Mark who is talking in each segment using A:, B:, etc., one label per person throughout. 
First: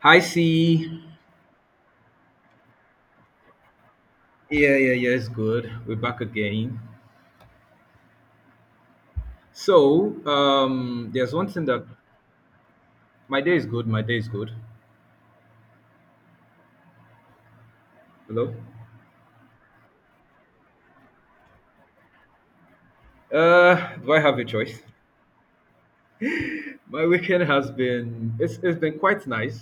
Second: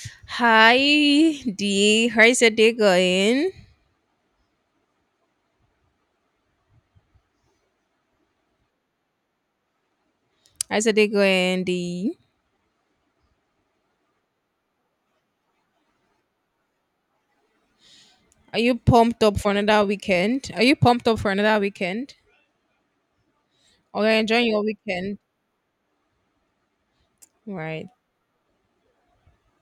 A: Hi,
B: Hi
A: C.
B: D, how's your day going?
A: Yeah, yeah, yeah. It's good. We're back again. So,
B: How's your day
A: there's one
B: going,
A: thing that
B: D?
A: my day is good. My day is good. Hello.
B: Are you pumped up for another weekend? Are you pumped up for another weekend? Or you're
A: Do I have a
B: enjoying your
A: choice?
B: weekend?
A: My weekend has
B: Right.
A: been it's been quite nice.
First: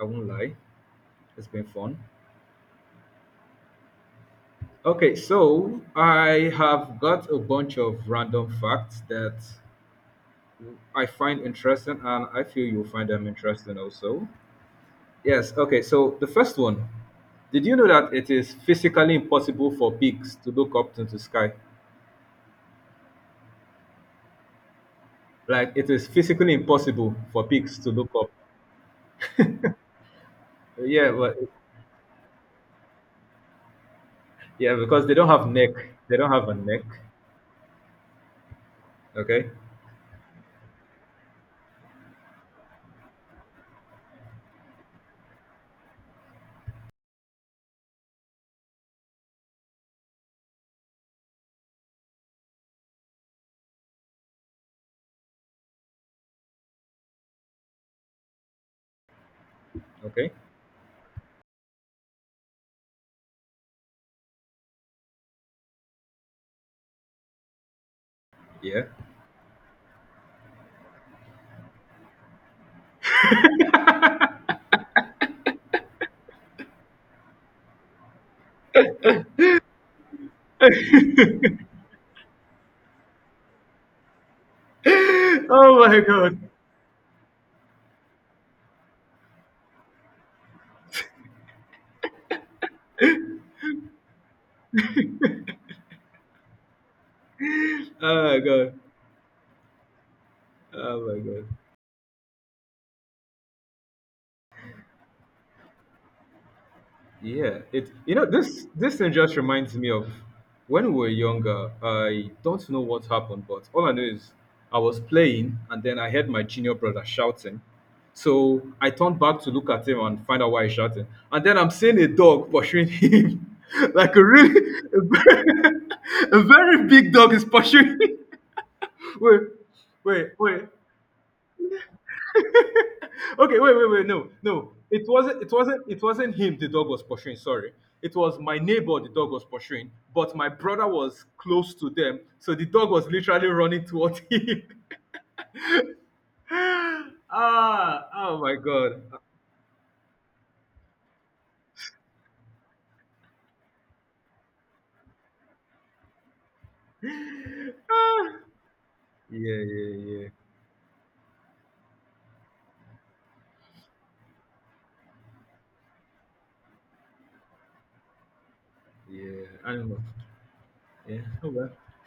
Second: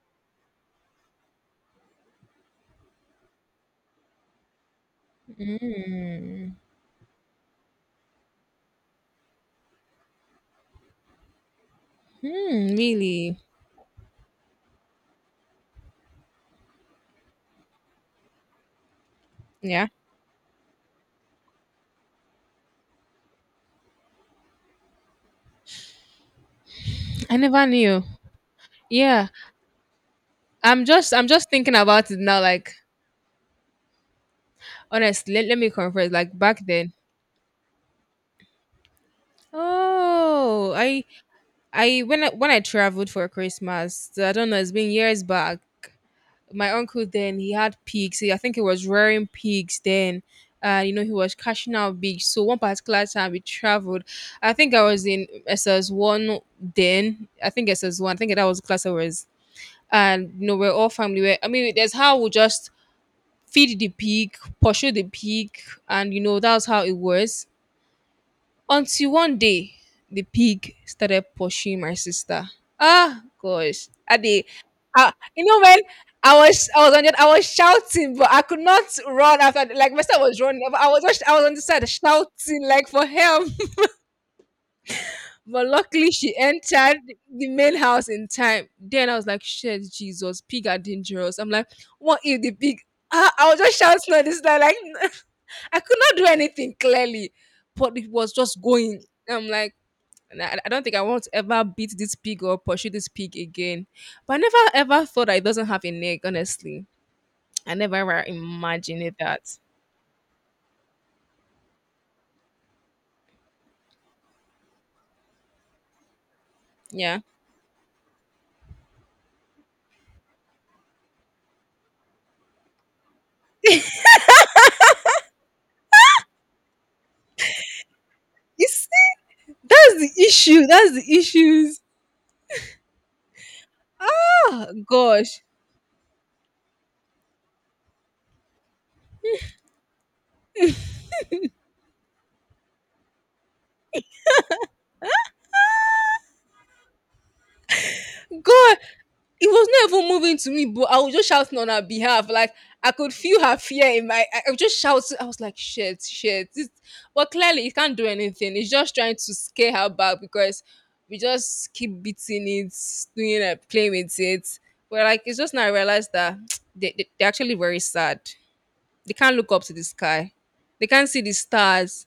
A: I won't lie. It's been fun. Okay, so I
B: Mm.
A: have got a bunch of random facts that I find interesting, and I feel
B: Hmm,
A: you'll find them
B: really?
A: interesting also. Yes, okay. So the first one, did you know that it is physically impossible
B: Yeah.
A: for pigs to look up to the sky? Like it is physically impossible
B: I
A: for
B: never
A: pigs to
B: knew.
A: look up.
B: Yeah. I'm
A: Yeah,
B: just I'm
A: well,
B: just thinking about it now, like
A: yeah, because they don't
B: honestly, let,
A: have
B: let me
A: neck.
B: confess,
A: They don't
B: like
A: have a
B: back
A: neck.
B: then.
A: Okay,
B: Oh I when I when I traveled for Christmas, I don't know, it's been years back. My uncle then he had pigs. I think he was rearing pigs then. He was cashing out big. So one particular time we traveled. I think I was in SS1 then. I think SS1. I think that was the class I was.
A: okay,
B: And we're all family. We're, I mean, that's how we just feed the pig, pursue the pig, and that's how it was.
A: yeah.
B: Until one day, the pig started pursuing my sister. Ah, gosh. I dey, you know, when I was shouting, but I could not run after. Like my sister was running, but I was on the side shouting like for help. But
A: oh my
B: luckily, she
A: god.
B: entered the main house in time. Then I was like, "Shit, Jesus, pig are dangerous." I'm like, "What if the pig?" I was just shouting on this side, like. I could not do anything clearly,
A: Oh
B: but it was
A: my
B: just
A: god.
B: going. I'm like, and I don't think
A: Oh
B: I
A: my
B: want to
A: god.
B: ever beat this pig or pursue this pig again. But I never ever thought that it doesn't have a neck, honestly.
A: Yeah,
B: I
A: it
B: never
A: you
B: ever
A: know this this
B: imagined
A: thing
B: it
A: just
B: that.
A: reminds me of when we were younger. I don't know what happened, but all I know is I was playing and then I heard my junior brother
B: Yeah.
A: shouting. So I turned back to look at him and find out why he's shouting. And then I'm seeing a dog pursuing him, like a very, a very big dog is pursuing him.
B: You see,
A: Wait,
B: that's the
A: wait, wait!
B: issue. That's the issues.
A: okay, wait, wait, wait. No,
B: Oh
A: no. It
B: gosh.
A: wasn't. It wasn't. It wasn't him. The dog was pursuing. Sorry, it was my neighbor. The dog was pursuing, but my brother was close to them, so the dog was literally running towards him. Ah, oh my
B: God,
A: god.
B: It was not even moving to me, but I was just shouting on her behalf. Like I could feel her fear in my. I was just shouting. I was like, "Shit, shit!" This, but clearly, it can't do
A: Ah.
B: anything. It's just trying to
A: Yeah,
B: scare her
A: yeah,
B: back
A: yeah,
B: because we just keep beating it, doing it, playing with it. But like, it's just now I realized that they're actually very sad. They can't
A: yeah.
B: look up to the
A: Animals.
B: sky. They can't
A: Yeah.
B: see the
A: Oh well.
B: stars.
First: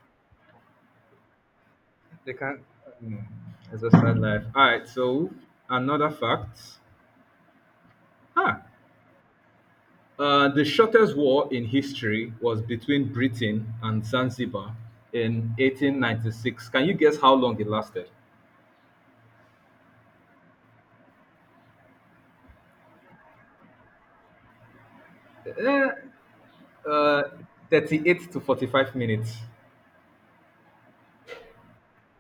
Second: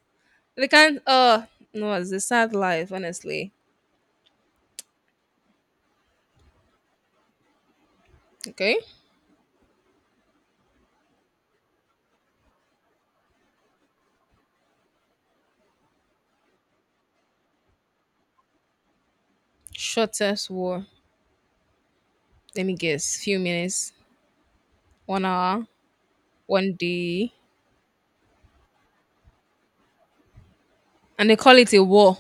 B: They can't. No, it's a
A: They
B: sad
A: can't.
B: life,
A: You know,
B: honestly.
A: it's a sad life. All right. So another fact. Ah.
B: Okay,
A: The shortest war in history was between Britain and Zanzibar in 1896. Can you guess how long it lasted?
B: shortest war. Let me guess. Few minutes. One hour,
A: Eh,
B: one
A: Uh,
B: day,
A: 38 to 45 minutes.
B: and they call it a war.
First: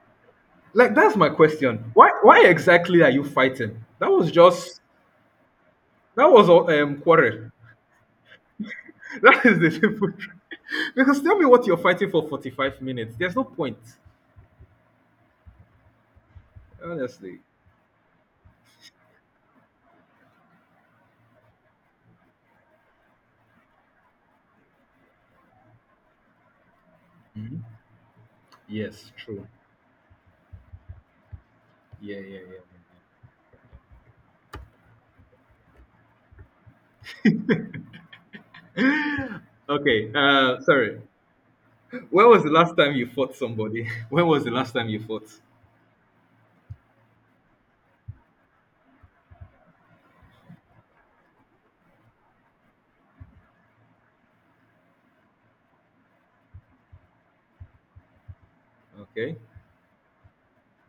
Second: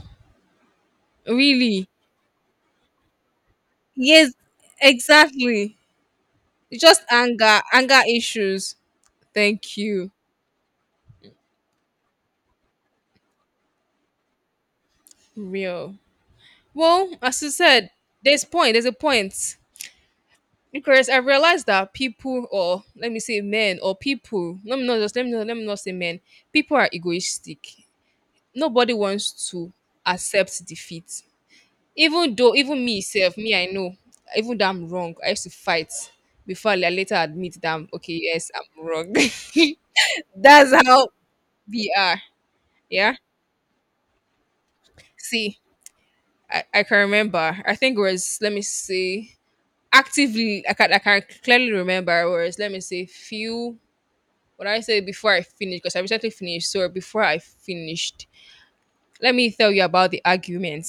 A: Like that's my
B: Really?
A: question. Why exactly are you fighting? That
B: Yes,
A: was just
B: exactly.
A: that was
B: It's
A: a um,
B: just
A: quarrel.
B: anger, anger issues.
A: That is the
B: Thank
A: simple
B: you.
A: truth. Because tell me what you're fighting for 45 minutes. There's no point.
B: Real. Well,
A: Honestly.
B: as you said, there's point. There's a point because I realized that people, or let me say men, or people. Let me not just let me not say men. People are egoistic. Nobody
A: Yes, true.
B: wants to accept defeat.
A: Yeah,
B: Even
A: yeah, yeah.
B: though even me
A: yeah,
B: self, me I know, even though I'm wrong, I used to fight before I later admit that I'm okay, yes, I'm wrong.
A: yeah. Okay,
B: That's
A: sorry.
B: how we are.
A: When was the last time you
B: Yeah.
A: fought somebody? When was the last time you fought?
B: See, I can remember. I think it was let me see. Actively, I can clearly remember it was let me say few. What I say before I finished because I recently finished. So before I finished, let
A: Okay.
B: me tell you about the argument.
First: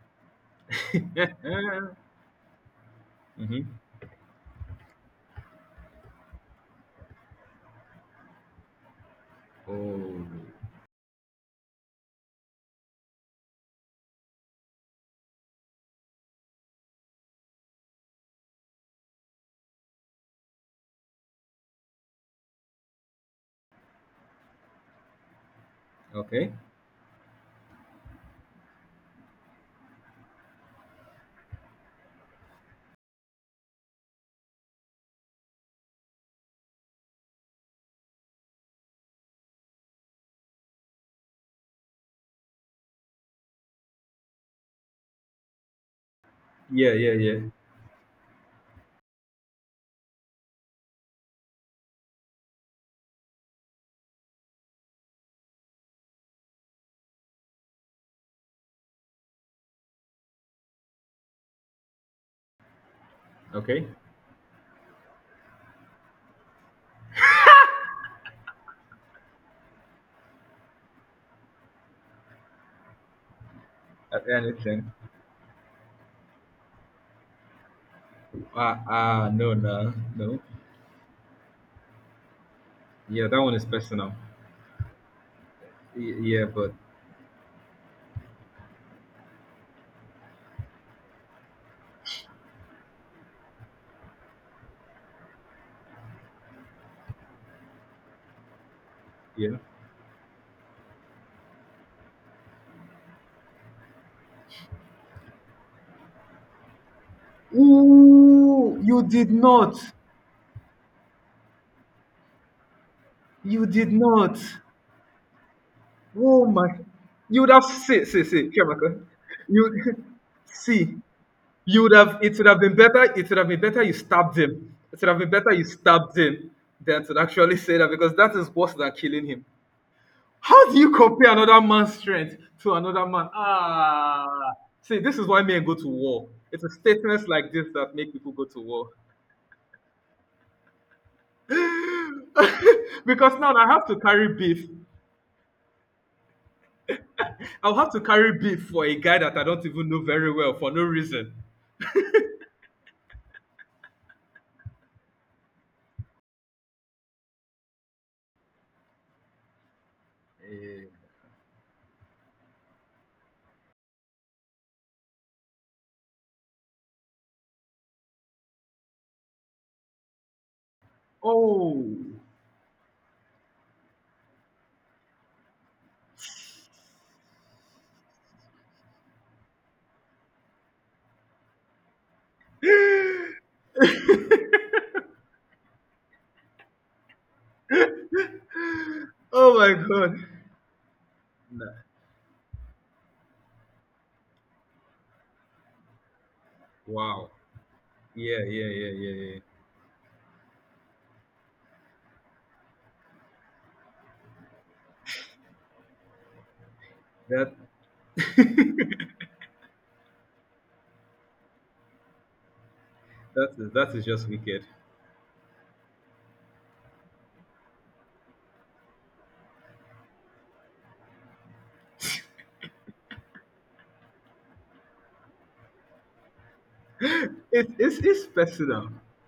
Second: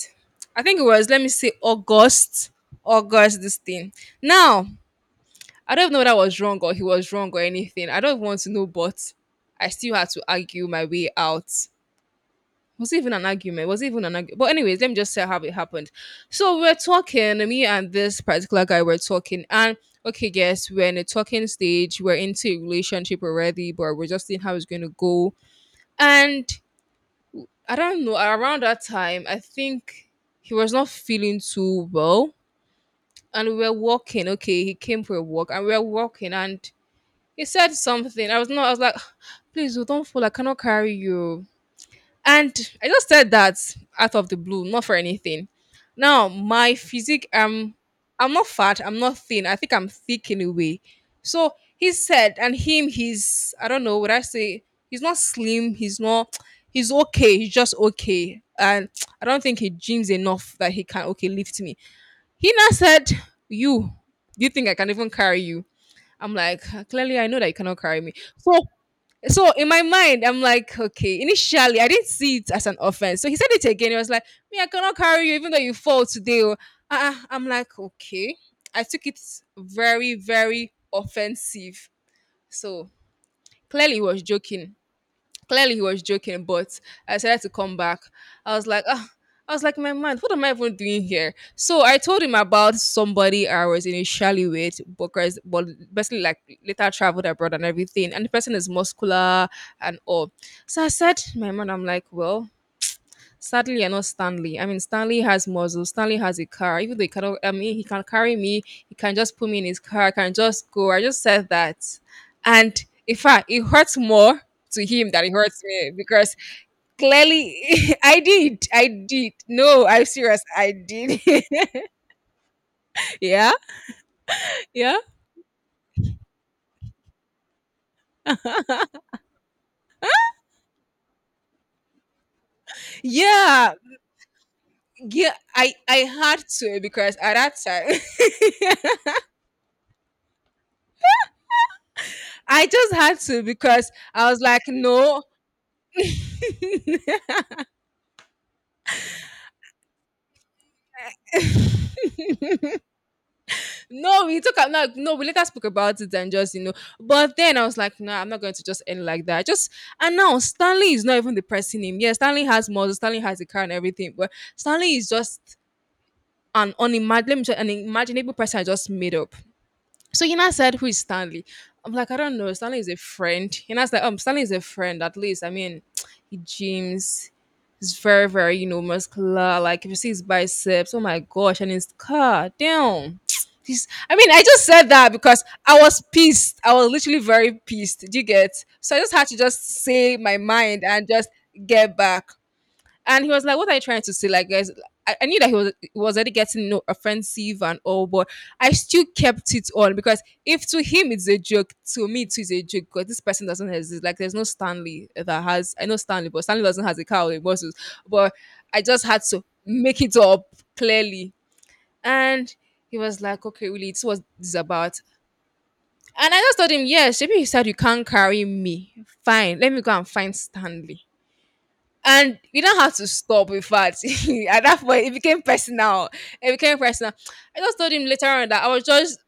B: I think it was let me say August, this
A: mm-hmm.
B: thing. Now I don't know whether I was wrong or he was wrong or anything. I don't want to know, but I still had to
A: Oh.
B: argue my way out. Was it even an argument? Was it even an argument? But anyways, let me just say how it happened. So we're talking, me and this particular guy were talking, and okay, yes, we're in a talking stage. We're into a relationship already, but we're just seeing how it's going to go. And
A: Okay.
B: I don't know. Around that time, I think he was not feeling too well, and we were walking. Okay, he came for a walk, and we were walking, and he said something. I was not. I was like, please, oh, don't fall. I cannot carry you. And I just said that out of the blue, not for anything. Now my
A: Yeah, yeah,
B: physique,
A: yeah.
B: I'm not fat. I'm not thin. I think I'm thick in a way. So he said, and him, he's I don't know. Would I say he's not slim? He's not. He's okay. He's just okay. And I don't think he gyms enough that he can okay lift me. He now said,
A: Okay.
B: "You, do you think I can even carry you?" I'm like, "Ah, clearly I know that you cannot carry me. So in my mind, I'm like, okay. Initially, I didn't see it as an offense. So he said it again. He was
A: I,
B: like,
A: I
B: me, I
A: understand.
B: cannot carry you, even though you fall today. Oh." I'm like, okay.
A: Ah,
B: I took it
A: ah, no, no,
B: very,
A: no.
B: very offensive. So
A: Yeah, that one is
B: clearly he
A: personal.
B: was joking. Clearly he was
A: Y-
B: joking,
A: yeah, but
B: but I decided to come back. I was like, my man, what am I even doing here? So I told him about somebody I was initially with, but basically like later traveled abroad and everything. And the person is muscular
A: yeah.
B: and all. So I said, my man, I'm like, well, sadly, you're not Stanley. I mean, Stanley has muscle. Stanley has a car. Even though he cannot, I mean, he can carry me.
A: Ooh,
B: He
A: you
B: can
A: did
B: just put me in
A: not.
B: his car. Can just go. I just said that, and in fact, it
A: You did
B: hurts
A: not.
B: more to him than it hurts me because
A: Oh my. You would have
B: clearly,
A: see,
B: I
A: see, see,
B: did. I
A: Chiamaka.
B: did. No,
A: You
B: I'm serious. I
A: see.
B: did.
A: You would have. It would have been better. It would have
B: Yeah,
A: been better you stabbed him.
B: yeah,
A: It would have been better you stabbed him than to actually say that because that is worse than killing him. How do you compare another man's strength to another man?
B: yeah,
A: Ah, see, this is
B: yeah.
A: why men
B: I
A: go to
B: I
A: war.
B: had
A: It's a
B: to because
A: statements
B: at
A: like
B: that
A: this that
B: time,
A: make people go to war.
B: I just had
A: because
B: to
A: now I have
B: because
A: to
B: I
A: carry
B: was like,
A: beef.
B: no.
A: I'll have to carry beef for a guy that I don't even know very well for no reason.
B: No, we took out. No, no, we later spoke about it and just. But then I was like, no, I'm not going to just end like that. Just and now Stanley is not even depressing him. Yeah, Stanley has models, Stanley has a car and everything, but Stanley is just an unimaginable, an imaginable person I just made up. So Hina said, who is Stanley? I'm like, I
A: Oh,
B: don't know. Stanley is a friend. Hina's like, Stanley is a friend, at least. I mean, he gyms. He's very, very, muscular. Like if you see his biceps, oh my gosh, and his car, damn. He's, I mean, I just said that because I was pissed. I was literally very pissed. Do you get? So I just had to
A: oh my
B: just say
A: god!
B: my mind and just
A: Nah.
B: get back. And he was like, "What are you trying to say?" Like, guys, I knew that he was already getting
A: Wow.
B: offensive and all, but
A: Yeah, yeah,
B: I
A: yeah,
B: still
A: yeah, yeah.
B: kept it on because if to him it's a joke, to me it is a joke because this person doesn't exist. Like, there's no Stanley that has I know Stanley, but Stanley doesn't has a cow or a
A: That
B: muscles. But I just had to make it up clearly, and he was like,
A: that
B: "Okay,
A: is
B: really,
A: that
B: it's
A: is
B: what
A: just
B: this is
A: wicked.
B: about." And I just told him, "Yes, maybe you said you can't carry me. Fine, let me go and find Stanley." And you don't have to stop, in fact. At that point it became personal, it became personal. I
A: It's
B: just told
A: it's
B: him later
A: it's
B: on that I was
A: personal.
B: just,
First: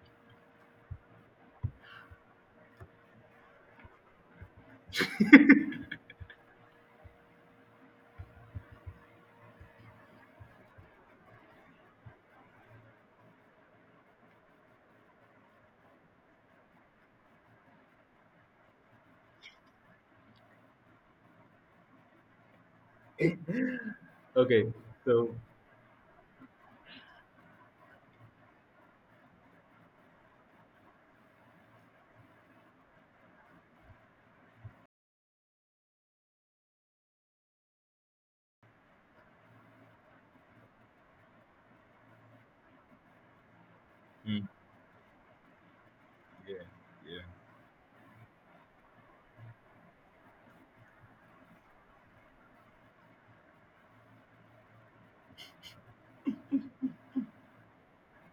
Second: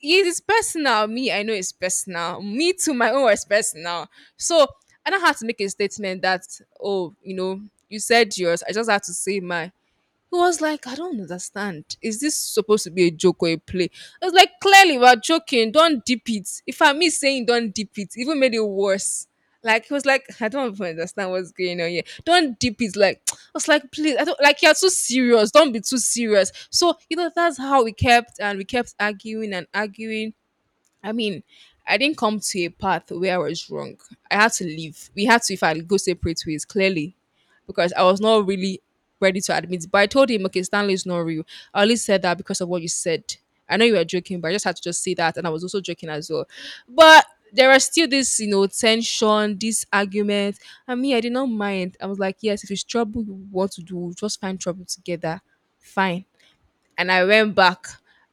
B: it is personal. Me, I know it's personal. Me, to my own, was personal. So I don't have to make a statement that, oh, you said yours, I just have to say mine. He was like, I don't understand. Is this supposed to be a joke or a play? I was like, clearly we're joking. Don't dip it. If I miss saying don't dip it, even made it worse. Like he was like, I don't even understand what's going on here. Don't dip it. Like I was like, please, I don't like
A: Okay,
B: you're too
A: so
B: serious. Don't be too serious. So that's how we kept and we kept arguing and arguing. I mean, I didn't come to a path where I was wrong. I had to leave. We had to, if I go separate ways, clearly, because I was not really ready to admit. But I told him, okay, Stanley is not real. I only said that because of what you said. I know you were joking,
A: mm,
B: but I just had to just say that, and I was also joking as well.
A: yeah,
B: But there are still this, tension, this argument. I mean, I did not mind. I was like, yes, if it's trouble you want to do, just find trouble together. Fine and I went back.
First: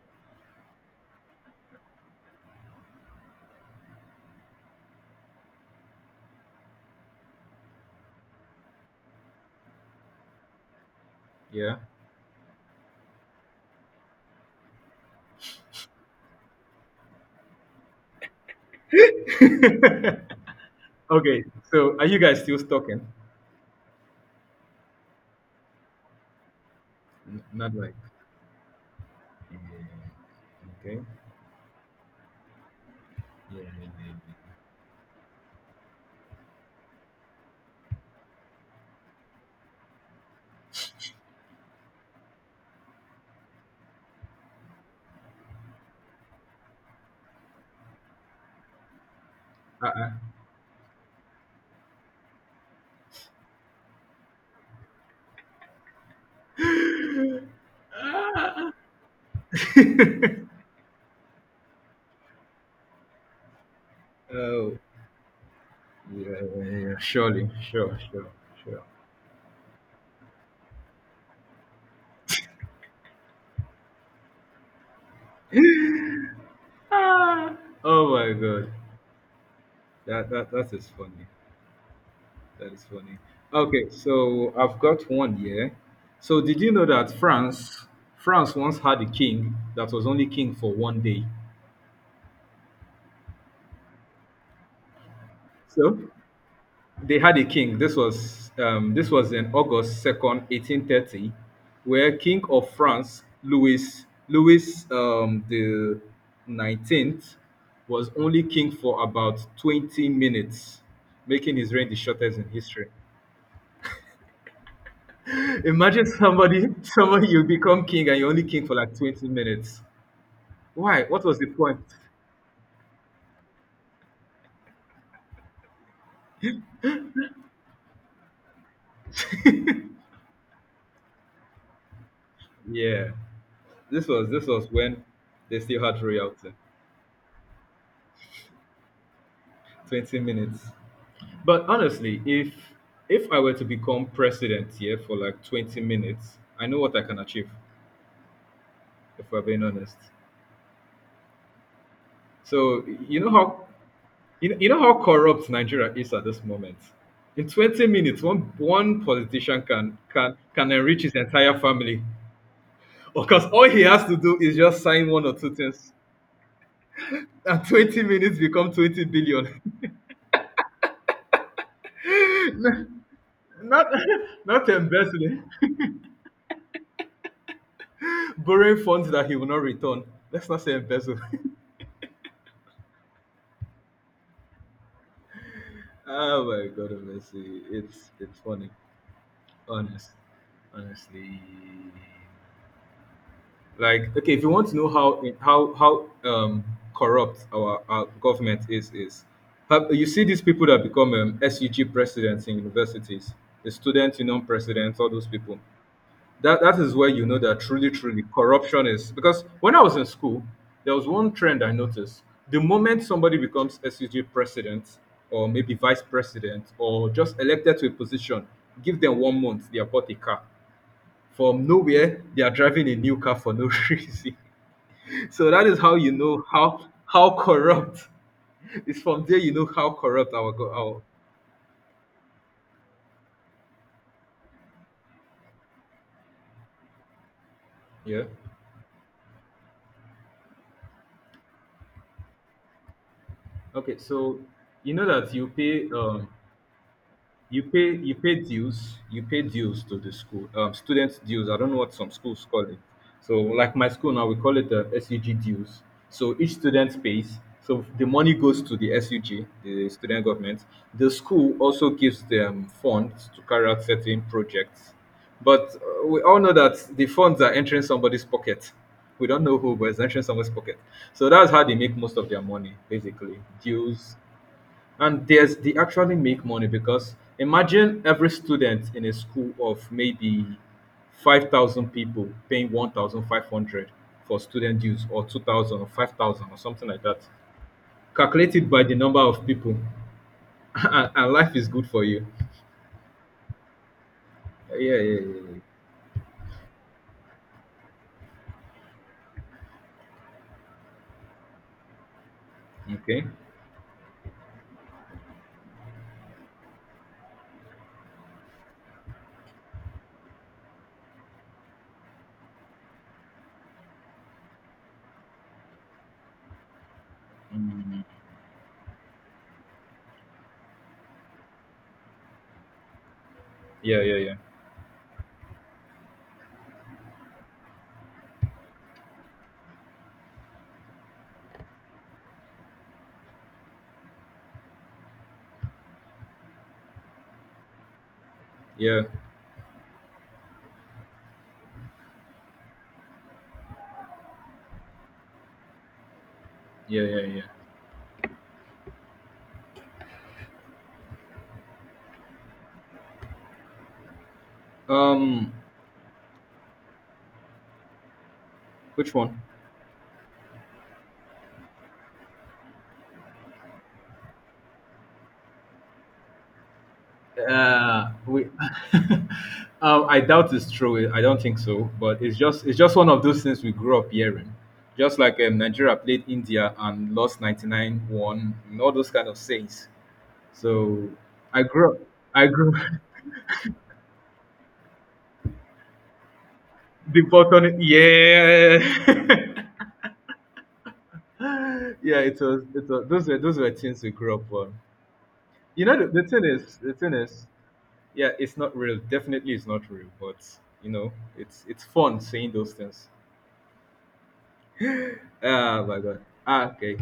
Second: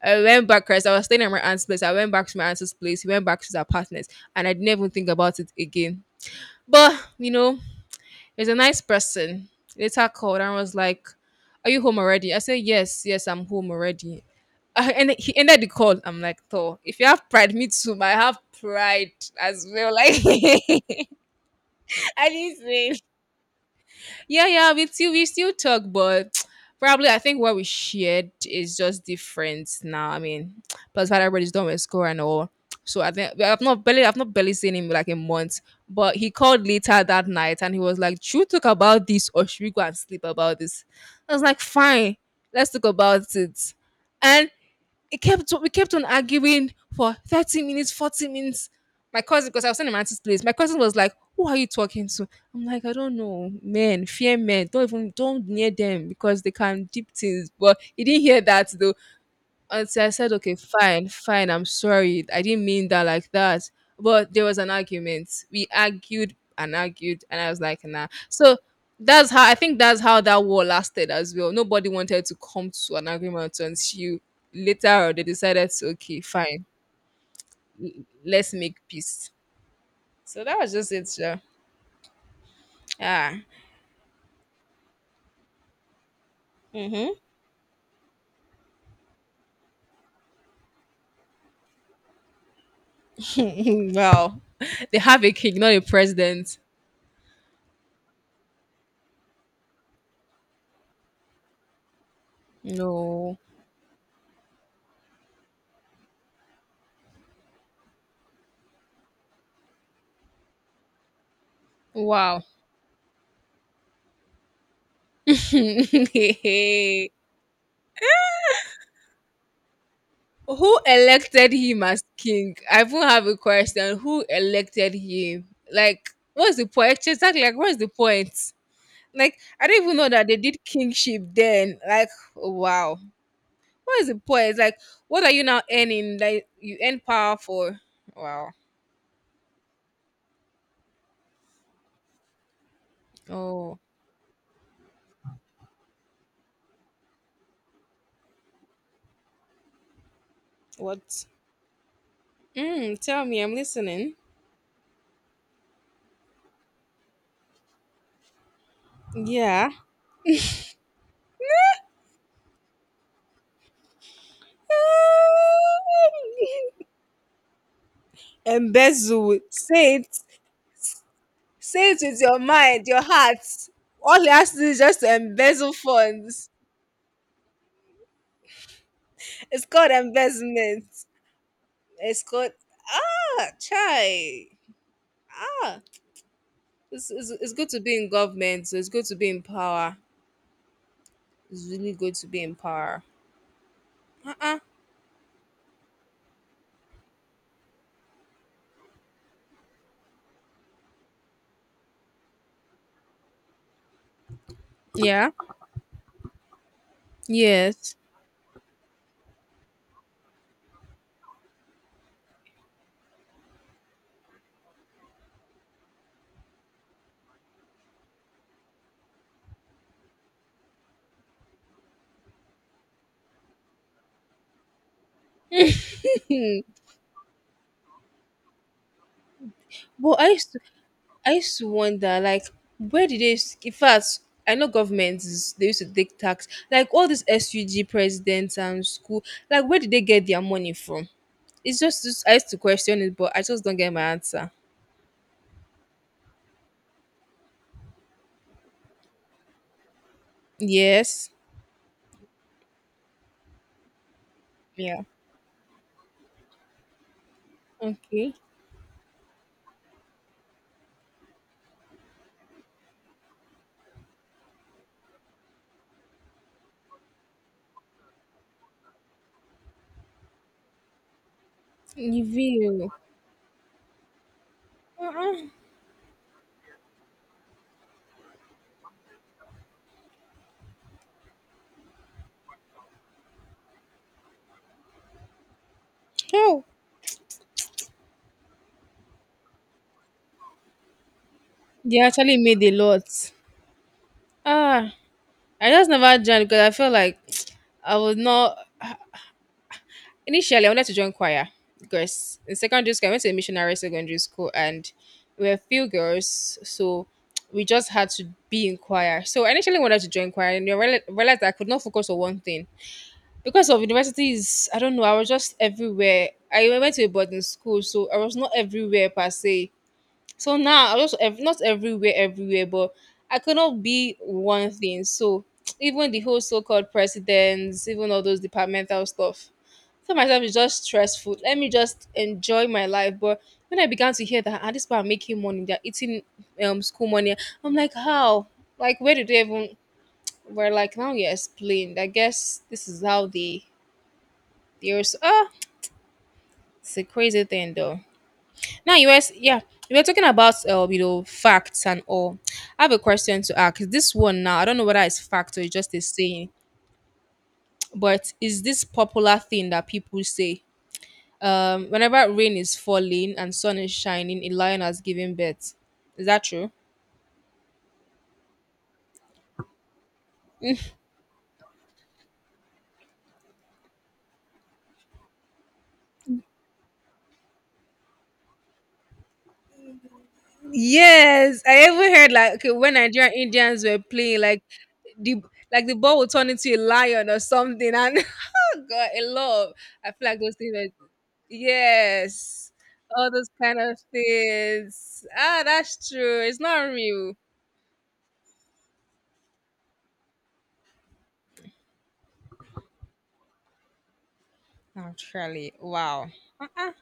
B: I went back because I was staying at my aunt's place. I went back to my aunt's place. He went back to his partner's, and I didn't even think about it again. But he's a nice person. Later called and was like,
A: yeah,
B: "Are
A: yeah.
B: you home already?" I said, "Yes, yes, I'm home already." And he ended the call. I'm like, "Thor, if you have pride, me too. But I have pride as well." Like, I
A: okay, so are you guys
B: didn't
A: still
B: say.
A: talking?
B: Yeah, yeah, we still talk, but probably I think
A: N-
B: what we
A: not like
B: shared is just
A: yeah,
B: different now. I mean,
A: okay,
B: plus that everybody's done with school and all. So I think I've
A: yeah,
B: not
A: yeah,
B: barely
A: yeah.
B: I've not barely
A: Yeah.
B: seen him in like a month. But he called later that night and he was like, should we talk about this or should we go and sleep about this? I was like, fine, let's talk about it. It kept we kept on arguing for 30 minutes, 40 minutes. My cousin, because I was in my
A: Uh-uh.
B: auntie's place, my cousin was like, who are you talking to? I'm like, I don't know. Men, fear men. Don't near them because they can deep things. But he didn't hear that though. And So I said, okay, fine, fine, I'm sorry. I didn't mean that like that. But there was an
A: oh
B: argument. We argued
A: yeah,
B: and
A: yeah, yeah,
B: argued, and
A: surely,
B: I was like,
A: sure,
B: nah.
A: sure,
B: So
A: sure.
B: that's how I think that's how that war lasted as well. Nobody wanted to come to an agreement until later on they decided to, okay, fine,
A: Ah,
B: l-
A: oh my
B: let's
A: god,
B: make peace.
A: that
B: So
A: that
B: that was
A: that is
B: just it.
A: funny.
B: Sha.
A: That is funny.
B: Ah,
A: Okay, so I've got one here. So did you know that France once had a king that was only king for one day?
B: mm-hmm. Wow. They have a king, not a
A: So
B: president.
A: they had a king. This was in August 2nd, 1830, where King of France
B: No.
A: Louis the 19th was only king for about 20 minutes, making his reign the shortest
B: Wow.
A: in history. Imagine somebody, somebody you become king and you're only king for like 20 minutes.
B: Who
A: Why? What was the
B: elected
A: point?
B: him as king? I even have a question. Who elected him? Like, what's the point? Exactly. Like, what's the point? Like, I don't even know that they did kingship then. Like, wow.
A: Yeah,
B: What
A: this
B: is the
A: was this
B: point?
A: was
B: Like,
A: when
B: what are you
A: they
B: now
A: still had
B: earning? Like,
A: royalty.
B: you earn power for? Wow.
A: 20 minutes. But honestly, if I were to
B: Oh,
A: become president here for like 20 minutes, I know what I can achieve. If we're being honest,
B: what?
A: so
B: Mm, tell me, I'm listening.
A: you know how corrupt Nigeria is at this moment. In 20 minutes, one politician
B: Yeah.
A: can enrich his entire family. Because all he has to do is just sign one or two things, and 20 minutes become 20
B: Embezzle.
A: billion.
B: Say it. Say it with your mind, your heart.
A: not,
B: All he has to do
A: not
B: is just to
A: embezzling,
B: embezzle funds.
A: borrowing funds that he will not
B: It's called
A: return. Let's not say
B: embezzlement.
A: embezzle.
B: It's called ah try ah.
A: oh my god,
B: It's
A: honestly,
B: good to be in
A: it's funny.
B: government. It's good to be in power.
A: Honest, honestly,
B: It's really good to be in power.
A: like okay, if you
B: Uh-uh.
A: want to know how corrupt our government is. You see these people that become SUG presidents in universities, the student union presidents, all those
B: Yeah.
A: people. That is where you know that truly
B: Yes.
A: truly corruption is, because when I was in school there was one trend I noticed. The moment somebody becomes sug president or maybe vice president or just elected to a position, give them one month, they are bought a car. From nowhere they are driving a new car for no reason. So that
B: but
A: is how you know how corrupt. It's from there you know how
B: I
A: corrupt
B: used
A: our
B: to
A: go our
B: I used to wonder like where did in fact I know they used to take tax like all these SUG
A: Yeah,
B: presidents and school, like where did they get their money from? It's just I used to question it, but I just don't get
A: okay,
B: my
A: so
B: answer.
A: you know that you pay you pay dues to the school, student
B: Yes.
A: dues. I don't know what some schools call it. So like my school now, we call it the
B: Yeah.
A: sug dues. So each student pays. So the
B: Okay.
A: money goes to the sug, the student government. The school also gives them funds to carry out certain projects, but we all know that the funds are entering somebody's pocket. We don't know who, but it's entering somebody's pocket. So that's how they make most of their money,
B: Reveal.
A: basically dues. And
B: Uh-uh.
A: there's they actually make money, because imagine every student in a school of maybe 5,000 people paying 1,500 for student dues or 2,000 or 5,000 or
B: Oh,
A: something like that. Calculate it by the number of people and life is good
B: they
A: for you.
B: actually made a lot.
A: Yeah,
B: Ah,
A: yeah, yeah. Yeah.
B: I just never joined because I felt like I was not. Initially, I wanted to join choir because in secondary school I went
A: Okay.
B: to a missionary secondary school and we were few girls, so we just had to be in choir. So I initially wanted to join choir and I realized I could not focus on one thing. Because of universities, I don't know, I was just everywhere. I went to a boarding school, so I was not everywhere per se. So now I was not everywhere everywhere, but I could not
A: Yeah,
B: be
A: yeah, yeah.
B: one thing. So even the whole so-called presidents, even all those departmental stuff, so myself is just stressful. Let me just enjoy my life. But when I began to hear that, ah, this people are making money, they're eating, um, school money, I'm like how. Like
A: Yeah,
B: where did they even, were like now you explained. I guess this is how they, there's, ah, it's a
A: yeah, yeah, yeah.
B: crazy thing though. Now you were, yeah, we were talking about you know, facts and all. I have a question to ask. This one now, I don't know whether it's
A: Um,
B: fact or it's just a saying, but is this
A: which
B: popular
A: one?
B: thing that people say? Whenever rain is falling and sun is shining, a lion has given birth. Is that true?
A: Uh, we, I doubt it's true. I don't think so. But it's just one of those things we grew up hearing. Just like Nigeria played India and lost 99-1, and all those kind of things. So
B: Yes,
A: I
B: I
A: grew up.
B: even heard
A: I
B: like okay
A: grew
B: when Nigerian Indians were playing, like the, like the ball would turn into a
A: The
B: lion or
A: button.
B: something, and
A: Yeah,
B: oh god, I love. I feel like those things are,
A: yeah. It was.
B: yes,
A: It was. Those
B: all
A: were
B: those
A: those were
B: kind of
A: things we grew up on.
B: things, ah,
A: You know,
B: that's
A: the
B: true,
A: thing
B: it's
A: is,
B: not
A: the thing
B: real,
A: is, yeah, it's not real. Definitely, it's not real. But you know, it's fun saying those things.
B: actually,
A: Oh my God.
B: wow.
A: Ah, okay.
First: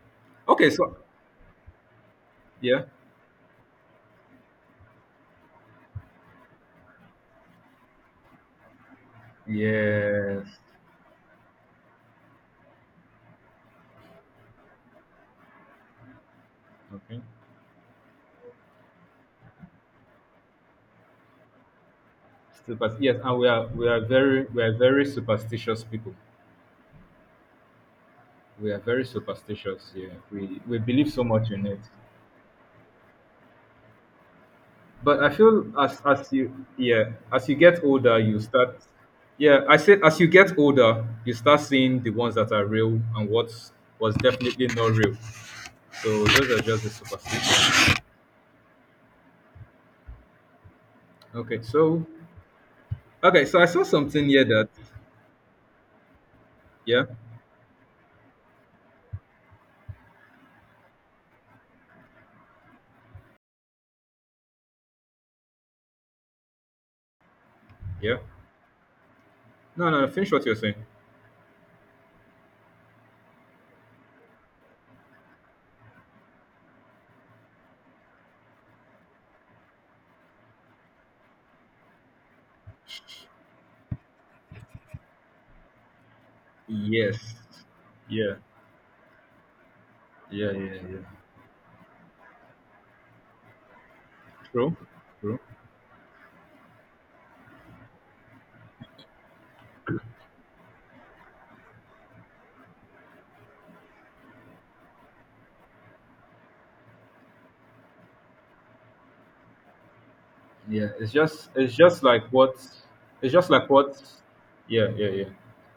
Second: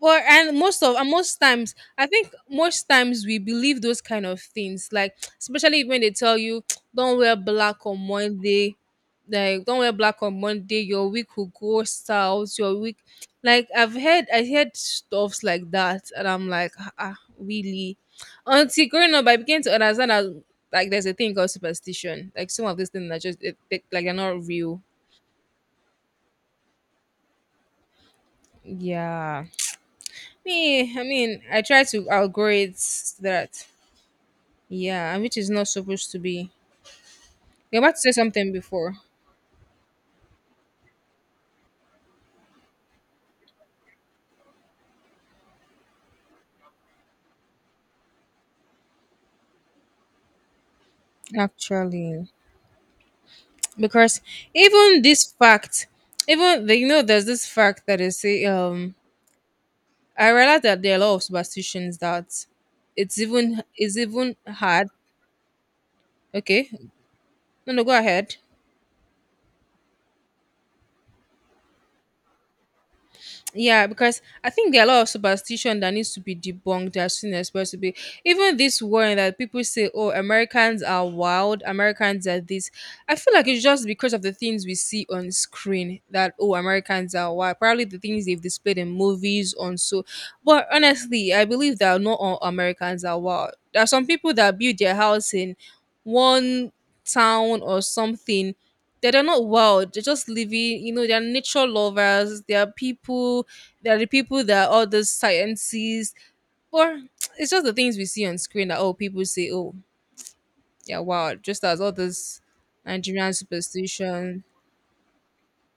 B: Well, and
A: Okay,
B: most of,
A: so
B: and most times, I think
A: yeah.
B: most times we believe those kind of things. Like especially when they tell you, "Don't wear black on Monday," like "Don't wear black on
A: Yes.
B: Monday." Your week will go south. Your week, like I've heard, I heard stuffs like that, and I'm like, ah, ah,
A: Okay.
B: really? Until growing up, I began to understand that like there's a thing called superstition. Like some of these things are
A: Yes, and
B: just
A: we are we are
B: like they're not
A: very we are
B: real.
A: very superstitious people. We are very
B: Yeah,
A: superstitious. Yeah, we
B: me. I
A: believe so
B: mean,
A: much
B: I
A: in it.
B: try to outgrow it so that. Yeah, and
A: But I
B: which is
A: feel
B: not
A: as
B: supposed to be.
A: you, yeah, as you
B: You're
A: get
B: about to say
A: older, you
B: something
A: start,
B: before,
A: yeah, I said, as you get older, you start seeing the ones that are real and what was definitely not real. So those are just the superstitions. Okay, so
B: actually,
A: okay, so I saw
B: because
A: something here that,
B: even this fact, even the, you know,
A: yeah,
B: there's this fact that they say. I realize that there are a lot of superstitions that it's even hard. Okay, no, no, go
A: yeah.
B: ahead.
A: No, no, finish what you're saying.
B: Yeah, because I think there are a lot of superstition that needs to be debunked as soon as possible. Even this one that people say, "Oh, Americans are wild. Americans are this." I feel like it's just because of the things we see on screen that oh, Americans are
A: Yes.
B: wild. Probably the things
A: Yeah.
B: they've displayed in movies on so.
A: Yeah.
B: But
A: Yeah. Yeah.
B: honestly, I believe that not all Americans are wild. There are some people that
A: True.
B: build their house
A: True.
B: in one town or something. They are not wild. They're just living, you know, they're nature lovers. They are people, there are the people that are all those sciences, or it's just the things we see on screen that oh people say oh,
A: Yeah.
B: yeah,
A: It's
B: wow,
A: just
B: just
A: it's
B: as all
A: just like
B: those
A: what.
B: Nigerian
A: It's just like what,
B: superstition.
A: yeah, yeah, yeah.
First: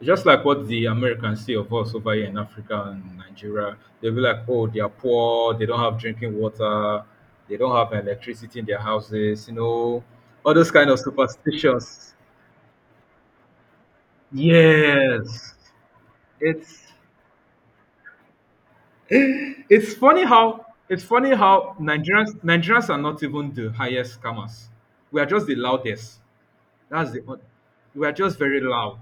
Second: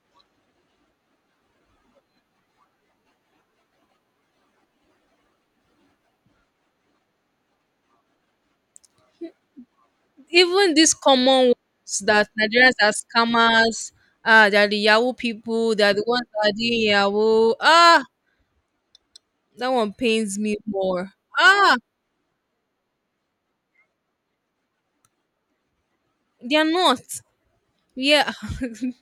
A: It's just like what the Americans see of us over here in Africa and Nigeria. They'll be like, oh, they are poor, they don't have drinking water, they don't have electricity in their houses, all those
B: Even
A: kind
B: these
A: of
B: common ones
A: superstitions.
B: that Nigerians are scammers, ah, they are the Yahoo
A: Yes.
B: people, they are the ones that are doing
A: It's
B: Yahoo. Ah, that one
A: It's funny
B: pains me
A: how it's
B: more.
A: funny
B: Ah,
A: how Nigerians are not even the highest scammers. We are just the loudest.
B: they are not.
A: That's the on- we are
B: Yeah,
A: just very loud.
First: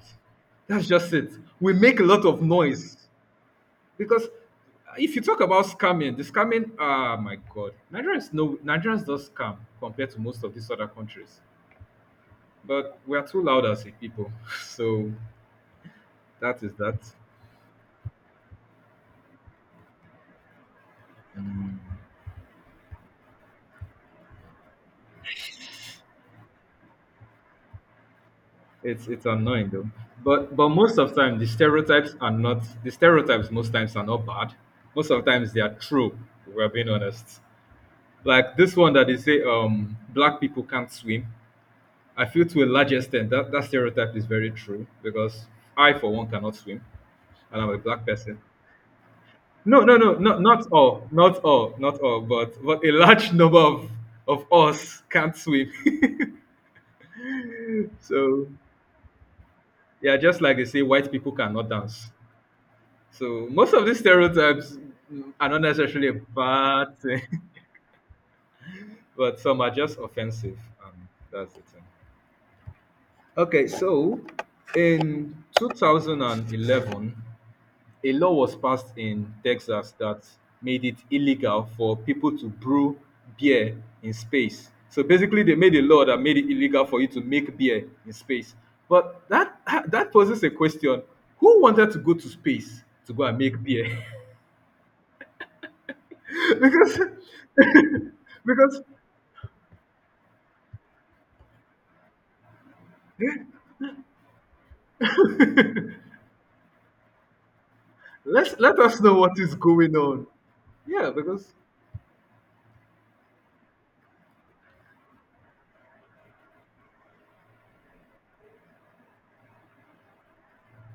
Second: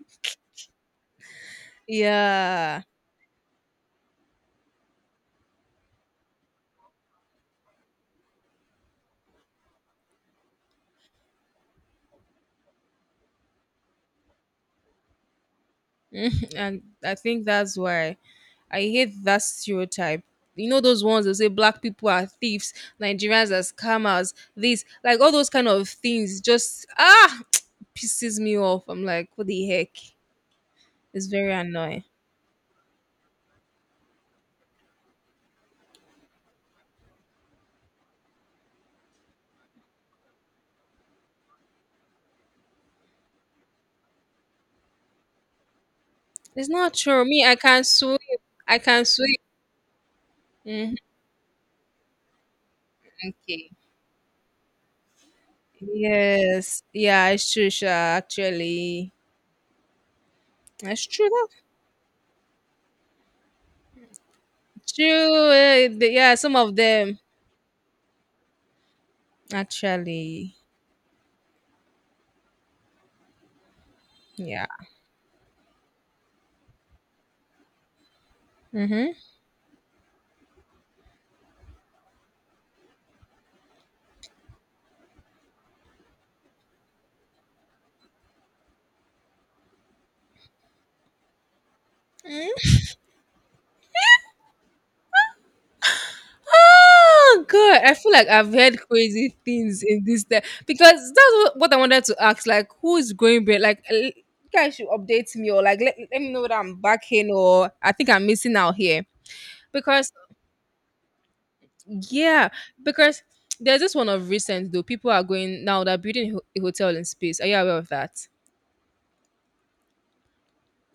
A: That's just it. We make a lot of
B: yeah,
A: noise, because if you talk about scamming, the scamming, ah, my god, Nigerians, no, Nigerians don't scam compared to most of these other countries. But we are too loud as a people, so that is
B: and
A: that.
B: I think that's why. I hate that stereotype. You know those ones that say black people are thieves, Nigerians are scammers, this, like all those kind of things just ah pisses me off. I'm
A: It's
B: like, what the
A: annoying though.
B: heck?
A: But most of the
B: It's
A: time,
B: very annoying.
A: the stereotypes most times are not bad. Most of the times they are true, if we're being honest. Like this one that they say black people can't swim. I feel to a large extent that, that stereotype is very true, because I for one cannot
B: It's
A: swim
B: not true. Me, I
A: and I'm a
B: can
A: black
B: swim.
A: person.
B: I can swim.
A: No, no, no, not
B: Mhm.
A: all, not all, not all, but a large number
B: Okay.
A: of us can't swim.
B: Yes. Yeah, it's true, Sha,
A: so
B: actually.
A: yeah, just like they say,
B: That's
A: white
B: true.
A: people cannot dance. So most of these stereotypes
B: That's
A: are
B: true.
A: not
B: Eh,
A: necessarily a
B: yeah, some of
A: bad
B: them
A: thing, but some are just
B: actually.
A: offensive. Um, that's the thing. Okay, so
B: Yeah.
A: in 2011, a law was passed
B: Mm-hmm.
A: in Texas that made it illegal for people to brew beer in space. So basically, they made a law that made it illegal for you to make beer in space. But that poses a question: Who wanted to go to space to go and make beer? because
B: Oh God, I feel like I've heard
A: because
B: crazy things in this day because that's what I wanted to ask. Like, who is going back? Like, you guys should update me or like let, let me know that I'm back in or I think I'm missing
A: let's
B: out
A: let us
B: here
A: know what is going
B: because
A: on. Yeah, because
B: yeah, because there's this one of recent though. People are going now. They're building a hotel in space. Are you aware of that?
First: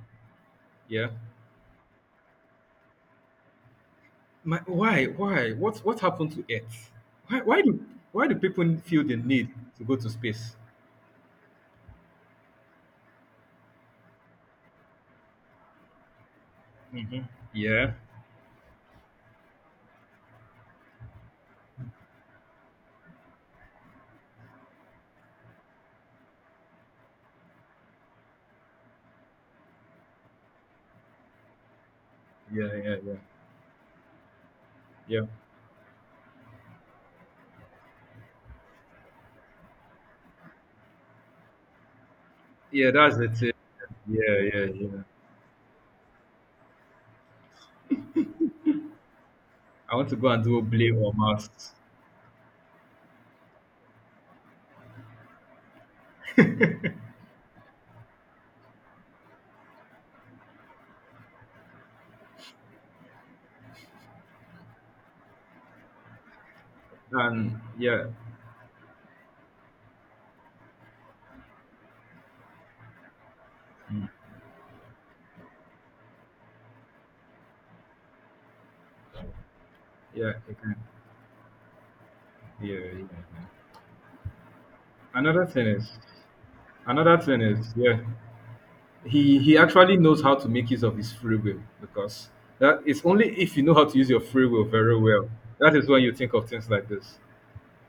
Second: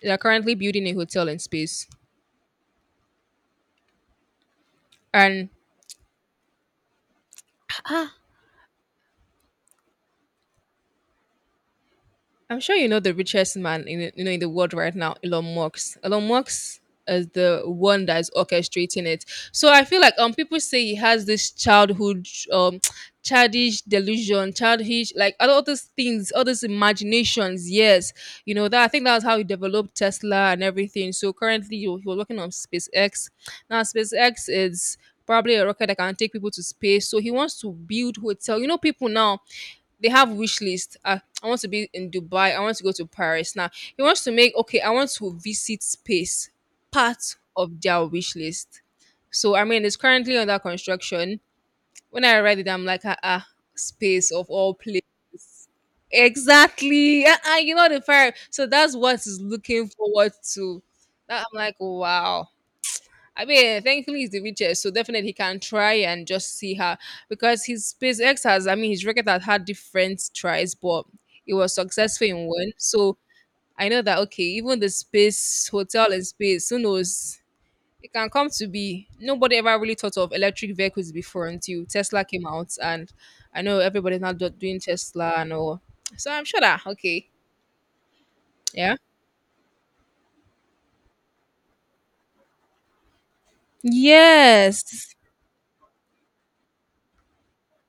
B: They're currently building a
A: yeah.
B: hotel in space,
A: Why
B: and
A: why what happened to Earth? Why why do why do people feel the need to go to space?
B: I'm sure you know the richest man in the, you know, in the world right now, Elon Musk. Elon Musk is
A: Mhm.
B: the
A: Yeah,
B: one that is orchestrating it. So I feel like people say he has this childhood childish delusion, childish, like all those things, all those imaginations. Yes, you know that I think that's how he developed Tesla and everything. So currently he was working on
A: yeah, yeah, yeah,
B: SpaceX. Now SpaceX is
A: yeah,
B: probably a rocket that can take people to space. So he wants to build hotel. You know people now they have wish list. I want to be in Dubai. I want to go
A: yeah.
B: to
A: That's the thing.
B: Paris. Now he wants to
A: Yeah,
B: make
A: yeah,
B: okay. I
A: yeah.
B: want to visit space part of their wish list. So I mean, it's
A: I want to go
B: currently
A: and
B: under
A: do a play or
B: construction.
A: masks.
B: When I read it, I'm like, ah, ah, space of all places. Exactly. Uh-uh, you know the fire. So that's what he's looking forward to. That, I'm like, wow. I mean, thankfully he's the richest, so definitely he can try and just see her,
A: And
B: because his
A: yeah,
B: SpaceX has, I mean, his rocket has had different tries, but it was successful in one. So I know
A: mm,
B: that okay, even the space hotel in space, who knows, it can come to be. Nobody ever really thought of
A: yeah, okay.
B: electric vehicles before until Tesla came out,
A: Yeah, yeah, yeah.
B: and I know everybody's now doing Tesla
A: Another
B: and
A: thing
B: all.
A: is,
B: So I'm sure that
A: another
B: okay,
A: thing is, yeah.
B: yeah,
A: He actually knows how to make use of his free will, because that is only if you know how to use your free will very
B: yes,
A: well, that is when you think of things like this.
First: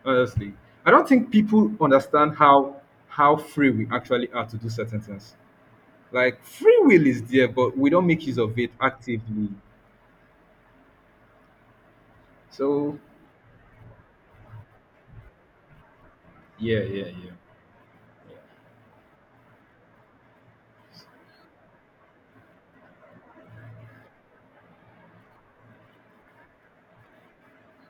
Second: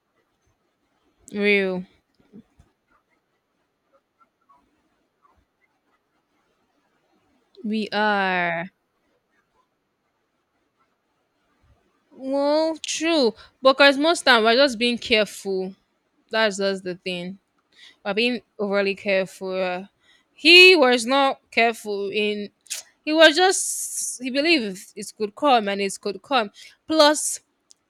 A: Honestly, I don't think people
B: real,
A: understand how free we actually are to do certain things. Like, free will is there, but
B: we
A: we don't make use of
B: are.
A: it actively,
B: Well,
A: so
B: true, but because most time we're just being careful. That's
A: yeah,
B: just the
A: yeah, yeah.
B: thing by being overly careful. He was not careful in. He was just, he believed it could come and it could come. Plus,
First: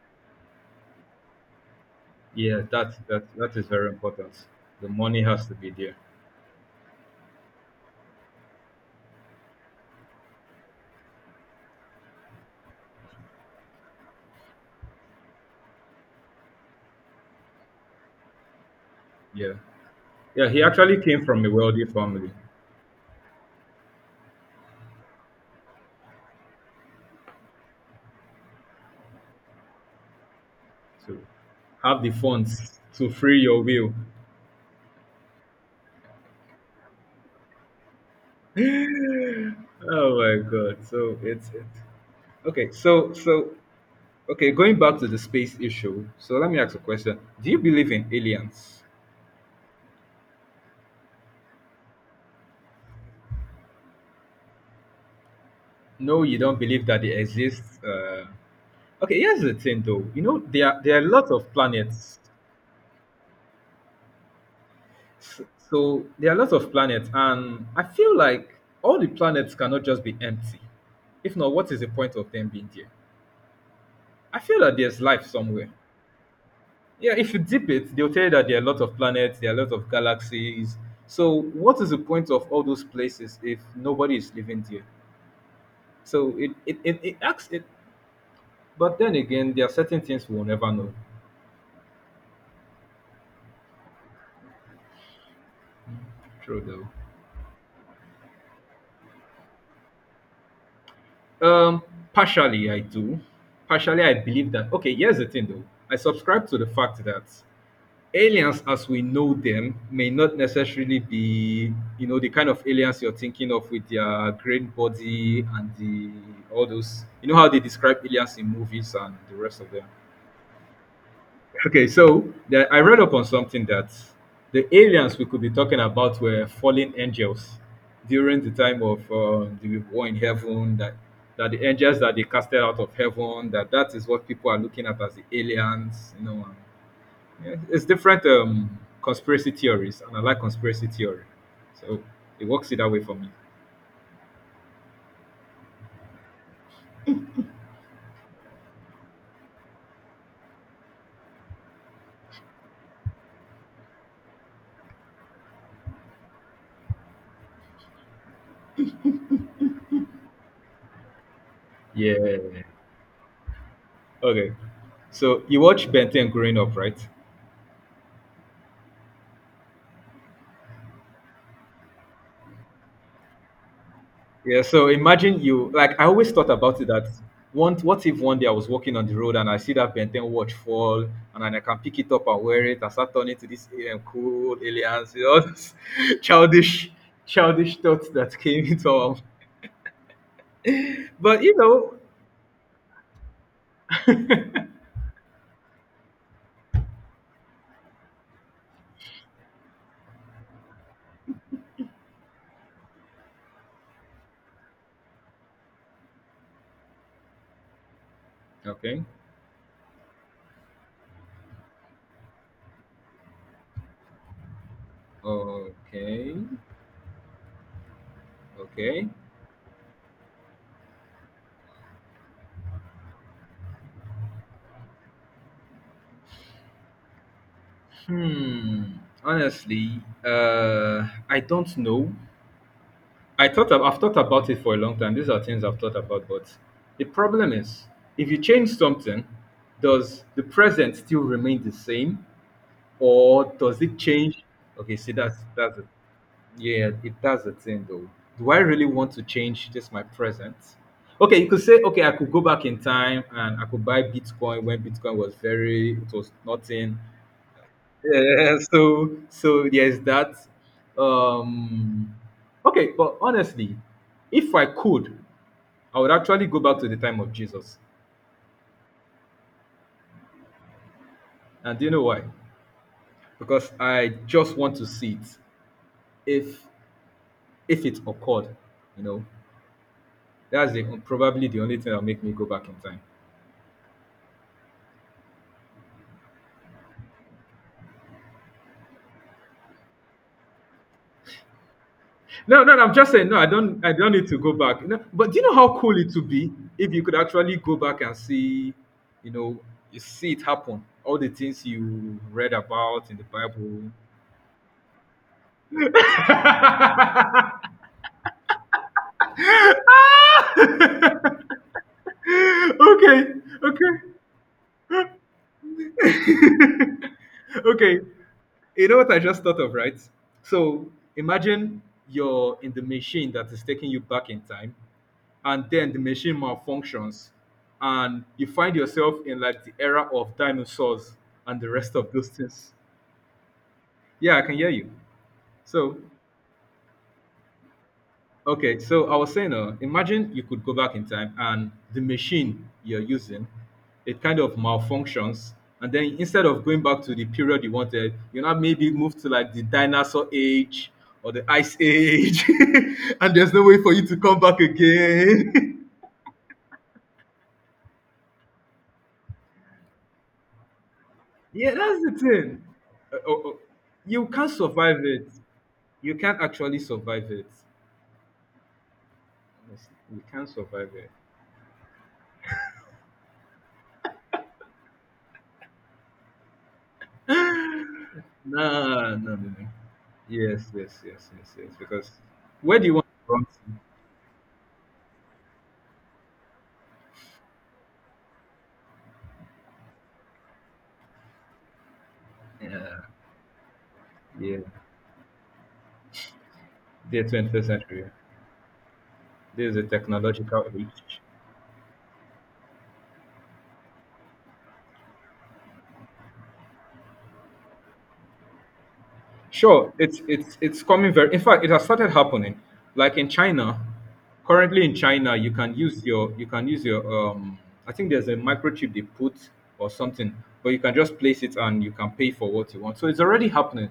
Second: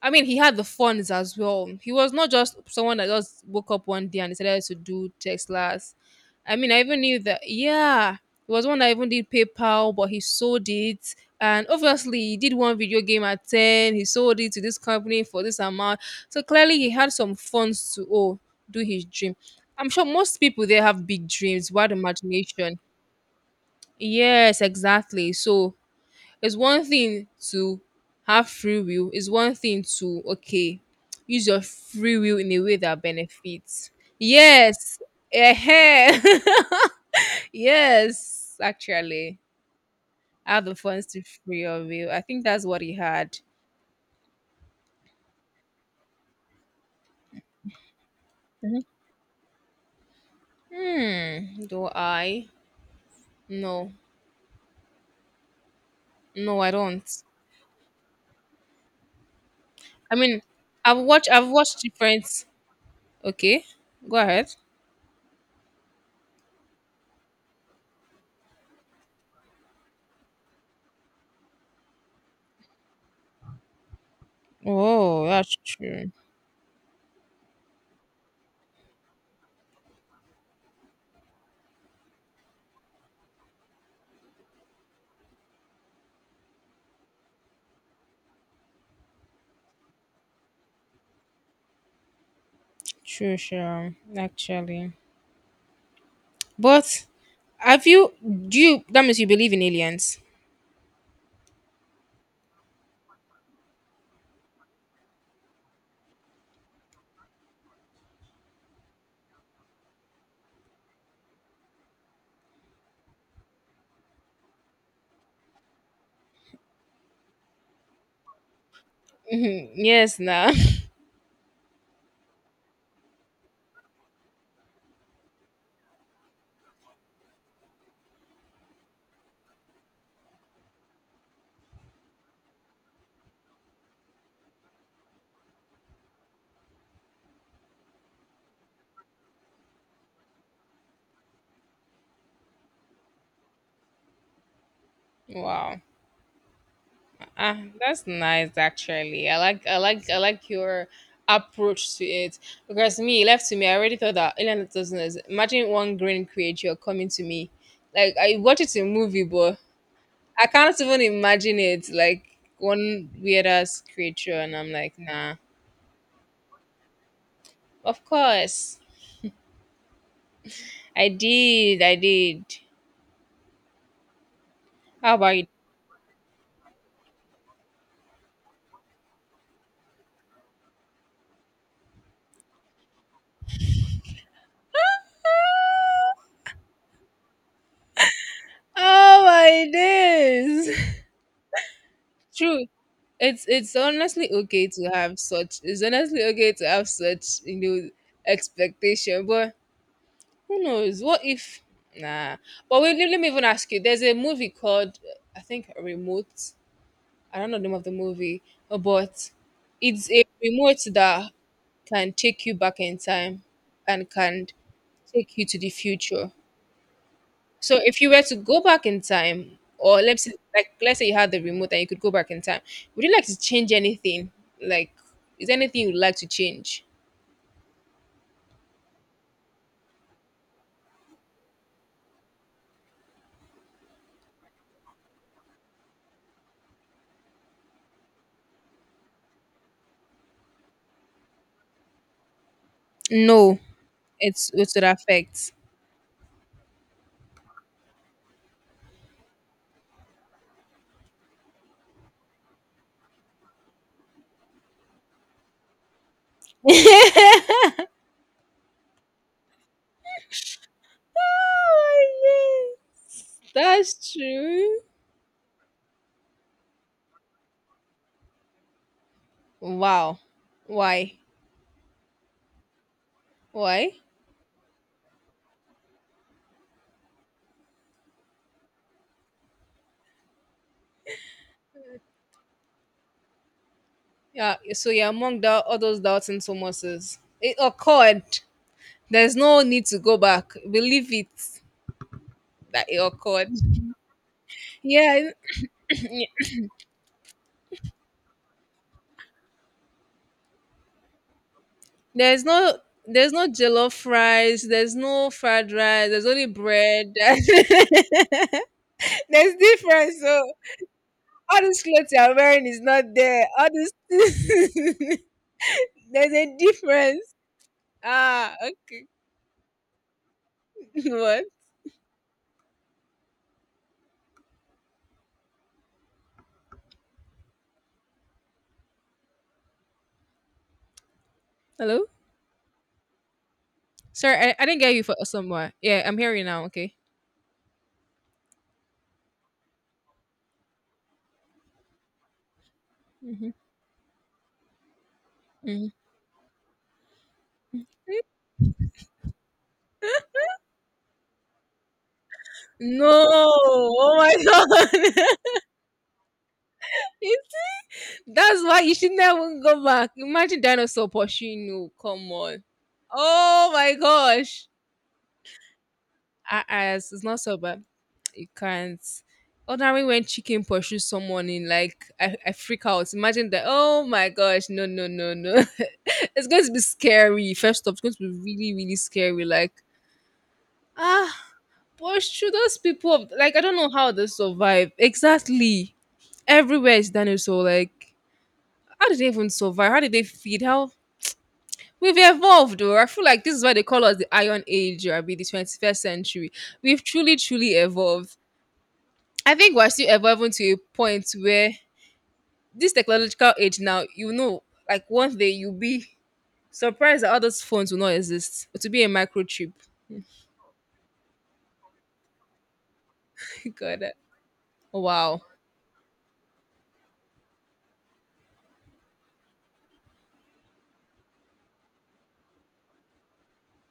B: I mean, he had the funds as well. He was not just
A: Yeah, that
B: someone that
A: that
B: just
A: that is
B: woke up
A: very
B: one day and
A: important.
B: decided to
A: The
B: do
A: money has to be
B: Teslas.
A: there.
B: I mean, I even knew that. Yeah, it was one that even did PayPal, but he sold it. And obviously, he did one video game at 10. He sold it to this company for this amount. So clearly, he had some funds to do his dream.
A: Yeah,
B: I'm sure most
A: yeah, he
B: people there
A: actually
B: have
A: came
B: big
A: from a
B: dreams,
A: wealthy
B: wild
A: family,
B: imagination. Yes, exactly. So it's one thing to have free will. It's one thing to
A: so
B: use your
A: have the
B: free will in a way
A: funds
B: that
A: to free your
B: benefits.
A: will.
B: Yes. eh yes, actually.
A: Oh my
B: I have the
A: God,
B: funds
A: so
B: to
A: it's
B: free
A: it
B: your will. I think that's
A: okay,
B: what he
A: so
B: had.
A: so okay, going back to the space issue. So let me ask a question: do you believe in aliens?
B: Hmm. Do I? No.
A: No, you
B: No,
A: don't
B: I
A: believe that they
B: don't.
A: exist? Uh, okay, here's the thing, though.
B: I
A: You know,
B: mean
A: there are
B: I've watched
A: lots
B: I've
A: of
B: watched
A: planets.
B: different okay. Go ahead.
A: S- so there are lots of planets, and I feel like all the planets cannot just be empty. If not, what is the point of them being there? I feel that there's
B: Oh,
A: life
B: that's
A: somewhere.
B: true.
A: Yeah, if you dip it, they'll tell you that there are a lot of planets, there are a lot of galaxies. So what is the point of all those places if nobody is living there? So it acts it, but then again, there are certain things we'll never know.
B: True, sure. Actually,
A: True,
B: but have you? Do you? That means you believe in aliens.
A: though. Partially, I do. Partially, I believe that. Okay, here's the thing, though. I subscribe to the fact that aliens as we know them may not necessarily be, the kind of aliens you're thinking of, with their green body and the all those, you know how they describe aliens in movies and the rest of
B: Mhm.
A: them.
B: Yes, nah.
A: Okay, so I read up on something, that the aliens we could be talking about were fallen angels during the time of the war in heaven, that the angels that they casted out of heaven, that is what people are looking at as the aliens, you know. Yeah, it's different conspiracy theories, and I like conspiracy theory, so it works it that way for me.
B: Wow. Ah, that's nice. Actually, I like your approach to it, because me left to me, I already thought that alien doesn't exist. Imagine one green creature coming to me, like I watch it in movie, but I can't even imagine it, like
A: Yeah.
B: one weird ass creature,
A: Okay.
B: and I'm like, nah.
A: So you watch Ben 10 growing up, right?
B: Of course I did.
A: Yeah. So
B: How about
A: imagine,
B: you?
A: you like I always thought about it, that one: what if one day I was walking on the road and I see that Ben 10 watch fall, and then I can pick it up and wear it and start turning to these cool aliens, you know, those childish, childish thoughts that came into our.
B: Oh my days.
A: But you know.
B: True. It's honestly okay to have such it's honestly okay to have such, you know, expectation. But who knows? What if nah. But wait, let me even ask you. There's a movie called I think Remote. I don't know the name of the movie,
A: Okay.
B: but it's a remote that can take you back in time and can take you to the future.
A: Okay.
B: So if you were to go back in
A: Okay.
B: time, or let's say you had the remote and you could go back in time, would you like to change anything? Like, is there anything you'd like to change?
A: Hmm. Honestly, I don't know. I've thought about it for a long time. These are things I've thought about, but the problem is, if you change something, does the present still remain the same, or
B: No,
A: does it change?
B: it would
A: Okay, see, that's
B: affect.
A: that's it. Yeah, it does a thing though. Do I really want to change just my present? Okay, you could say, okay, I could go back in time and I could buy Bitcoin when Bitcoin was very, it was nothing. Yeah, so there's that. Um,
B: Oh,
A: okay, but
B: yes.
A: honestly,
B: That's
A: if I
B: true.
A: could, I would actually go back to the time of Jesus.
B: Wow. Why?
A: And do you know why? Because
B: Why?
A: I just want to see it, if it occurred, you know. That's probably the only thing that'll make me go back in time.
B: Yeah. So you're among all those doubts doubting Thomases. It occurred. There's no need to go back. Believe it
A: No, no, no,
B: that
A: I'm
B: it
A: just saying, no,
B: occurred.
A: I don't need to go back. No,
B: Yeah.
A: but do you know how cool it would be if you could actually go back and see, you know, you see it happen, all the things you
B: There's
A: read
B: no
A: about in the
B: there's no
A: Bible.
B: jollof rice, there's no fried rice, there's only bread. There's difference. So
A: Ah! okay,
B: all these clothes you are wearing is not
A: okay,
B: there. All this there's a difference.
A: okay.
B: Ah,
A: You know
B: okay.
A: what I just thought of, right? So
B: What?
A: imagine you're in the machine that is taking you back in time, and then the machine malfunctions and you find yourself in like the era of dinosaurs and the rest
B: Hello?
A: of those things.
B: Sorry,
A: Yeah, I
B: I,
A: can
B: I
A: hear
B: didn't
A: you.
B: get you for somewhere.
A: So
B: Yeah, I'm hearing you now, okay.
A: okay, so I was saying, imagine you could go back in time and the machine you're using,
B: Hmm.
A: it kind of malfunctions,
B: Hmm.
A: and then instead of going back to the period you wanted, you now maybe move to like the dinosaur age or the ice age,
B: No,
A: and there's no way for you
B: oh
A: to
B: my
A: come back
B: god.
A: again.
B: He That's why you should never go back. Imagine dinosaur pursuing
A: Yeah,
B: you.
A: that's the
B: Come on.
A: thing. Oh, oh,
B: Oh my
A: you can't
B: gosh.
A: survive it. You can't actually
B: As it's
A: survive
B: not
A: it.
B: so bad. You can't.
A: Honestly,
B: Ordinary
A: you
B: when
A: can't
B: chicken
A: survive
B: pursues
A: it.
B: someone in like I freak out. Imagine that. Oh my gosh. No no no no. It's going to be scary. First off, it's going to be really really
A: Nah, no, no,
B: scary.
A: no.
B: Like
A: Yes, yes, yes,
B: ah,
A: yes, yes. Because
B: pursue those
A: where do you want
B: people.
A: to run
B: Like I don't know how they survive. Exactly. Everywhere is dinosaur. Like how did they even survive? How did they feed? How We've evolved, or
A: to?
B: I feel like this is why they call us the
A: Yeah,
B: Iron
A: yeah.
B: Age, or I mean the 21st century. We've
A: The
B: truly,
A: 21st
B: truly
A: century.
B: evolved. I
A: This
B: think
A: is a
B: we're still evolving
A: technological
B: to a
A: age.
B: point where this technological age now, like one day you'll be surprised that all those phones will not exist. To be a microchip.
A: Sure, it's coming very. In fact, it has started happening. Like in China,
B: God, wow.
A: you can use your you can use your. I think there's a microchip they put or something, but you can just place it and you can pay for what you want. So it's already happening.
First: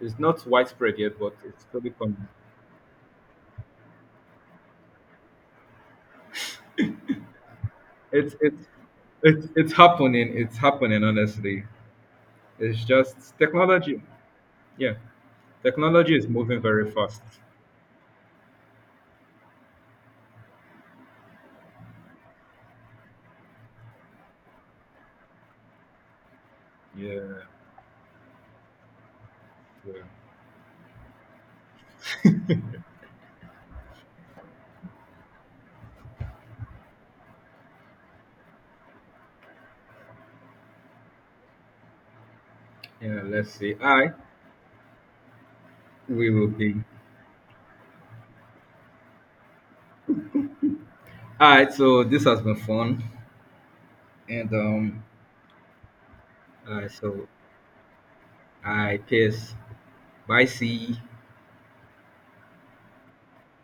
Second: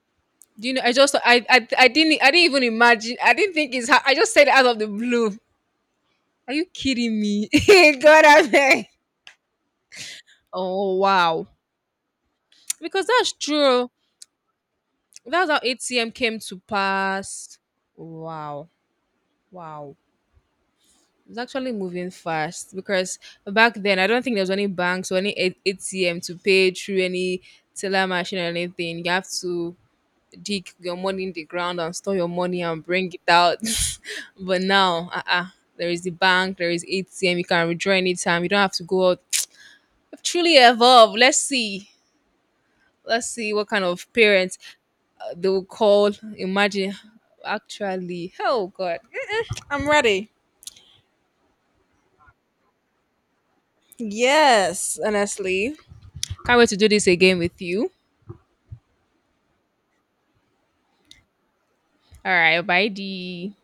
A: It's not
B: Do you know? I
A: widespread
B: just,
A: yet, but it's slowly
B: I
A: coming.
B: didn't even imagine. I didn't think it's. I just said it out of the blue. Are you kidding me? God,
A: It's
B: I
A: it's
B: beg.
A: it's happening. It's
B: Oh
A: happening.
B: wow.
A: Honestly, it's
B: Because
A: just
B: that's true.
A: technology. Yeah,
B: That's how 8 a.m.
A: technology is
B: came to
A: moving very fast.
B: pass. Wow. Wow. It's actually moving fast because back then I don't think there was any banks or any ATM to pay through any
A: Yeah,
B: teller machine or anything. You have to
A: yeah.
B: dig your money in the ground and store your money and bring it out. But now, uh-uh, there is the bank, there is ATM. You can withdraw anytime. You don't have to go out. Truly evolved. Let's see.
A: Yeah,
B: Let's
A: let's
B: see what
A: see.
B: kind of
A: I
B: parents they will call.
A: we will be
B: Imagine, actually, oh god, Mm-mm, I'm ready.
A: All right, so this has been fun, and
B: Yes, honestly. Can't wait to do this
A: so
B: again with you.
A: I guess, bye. See.
B: All right, bye, D.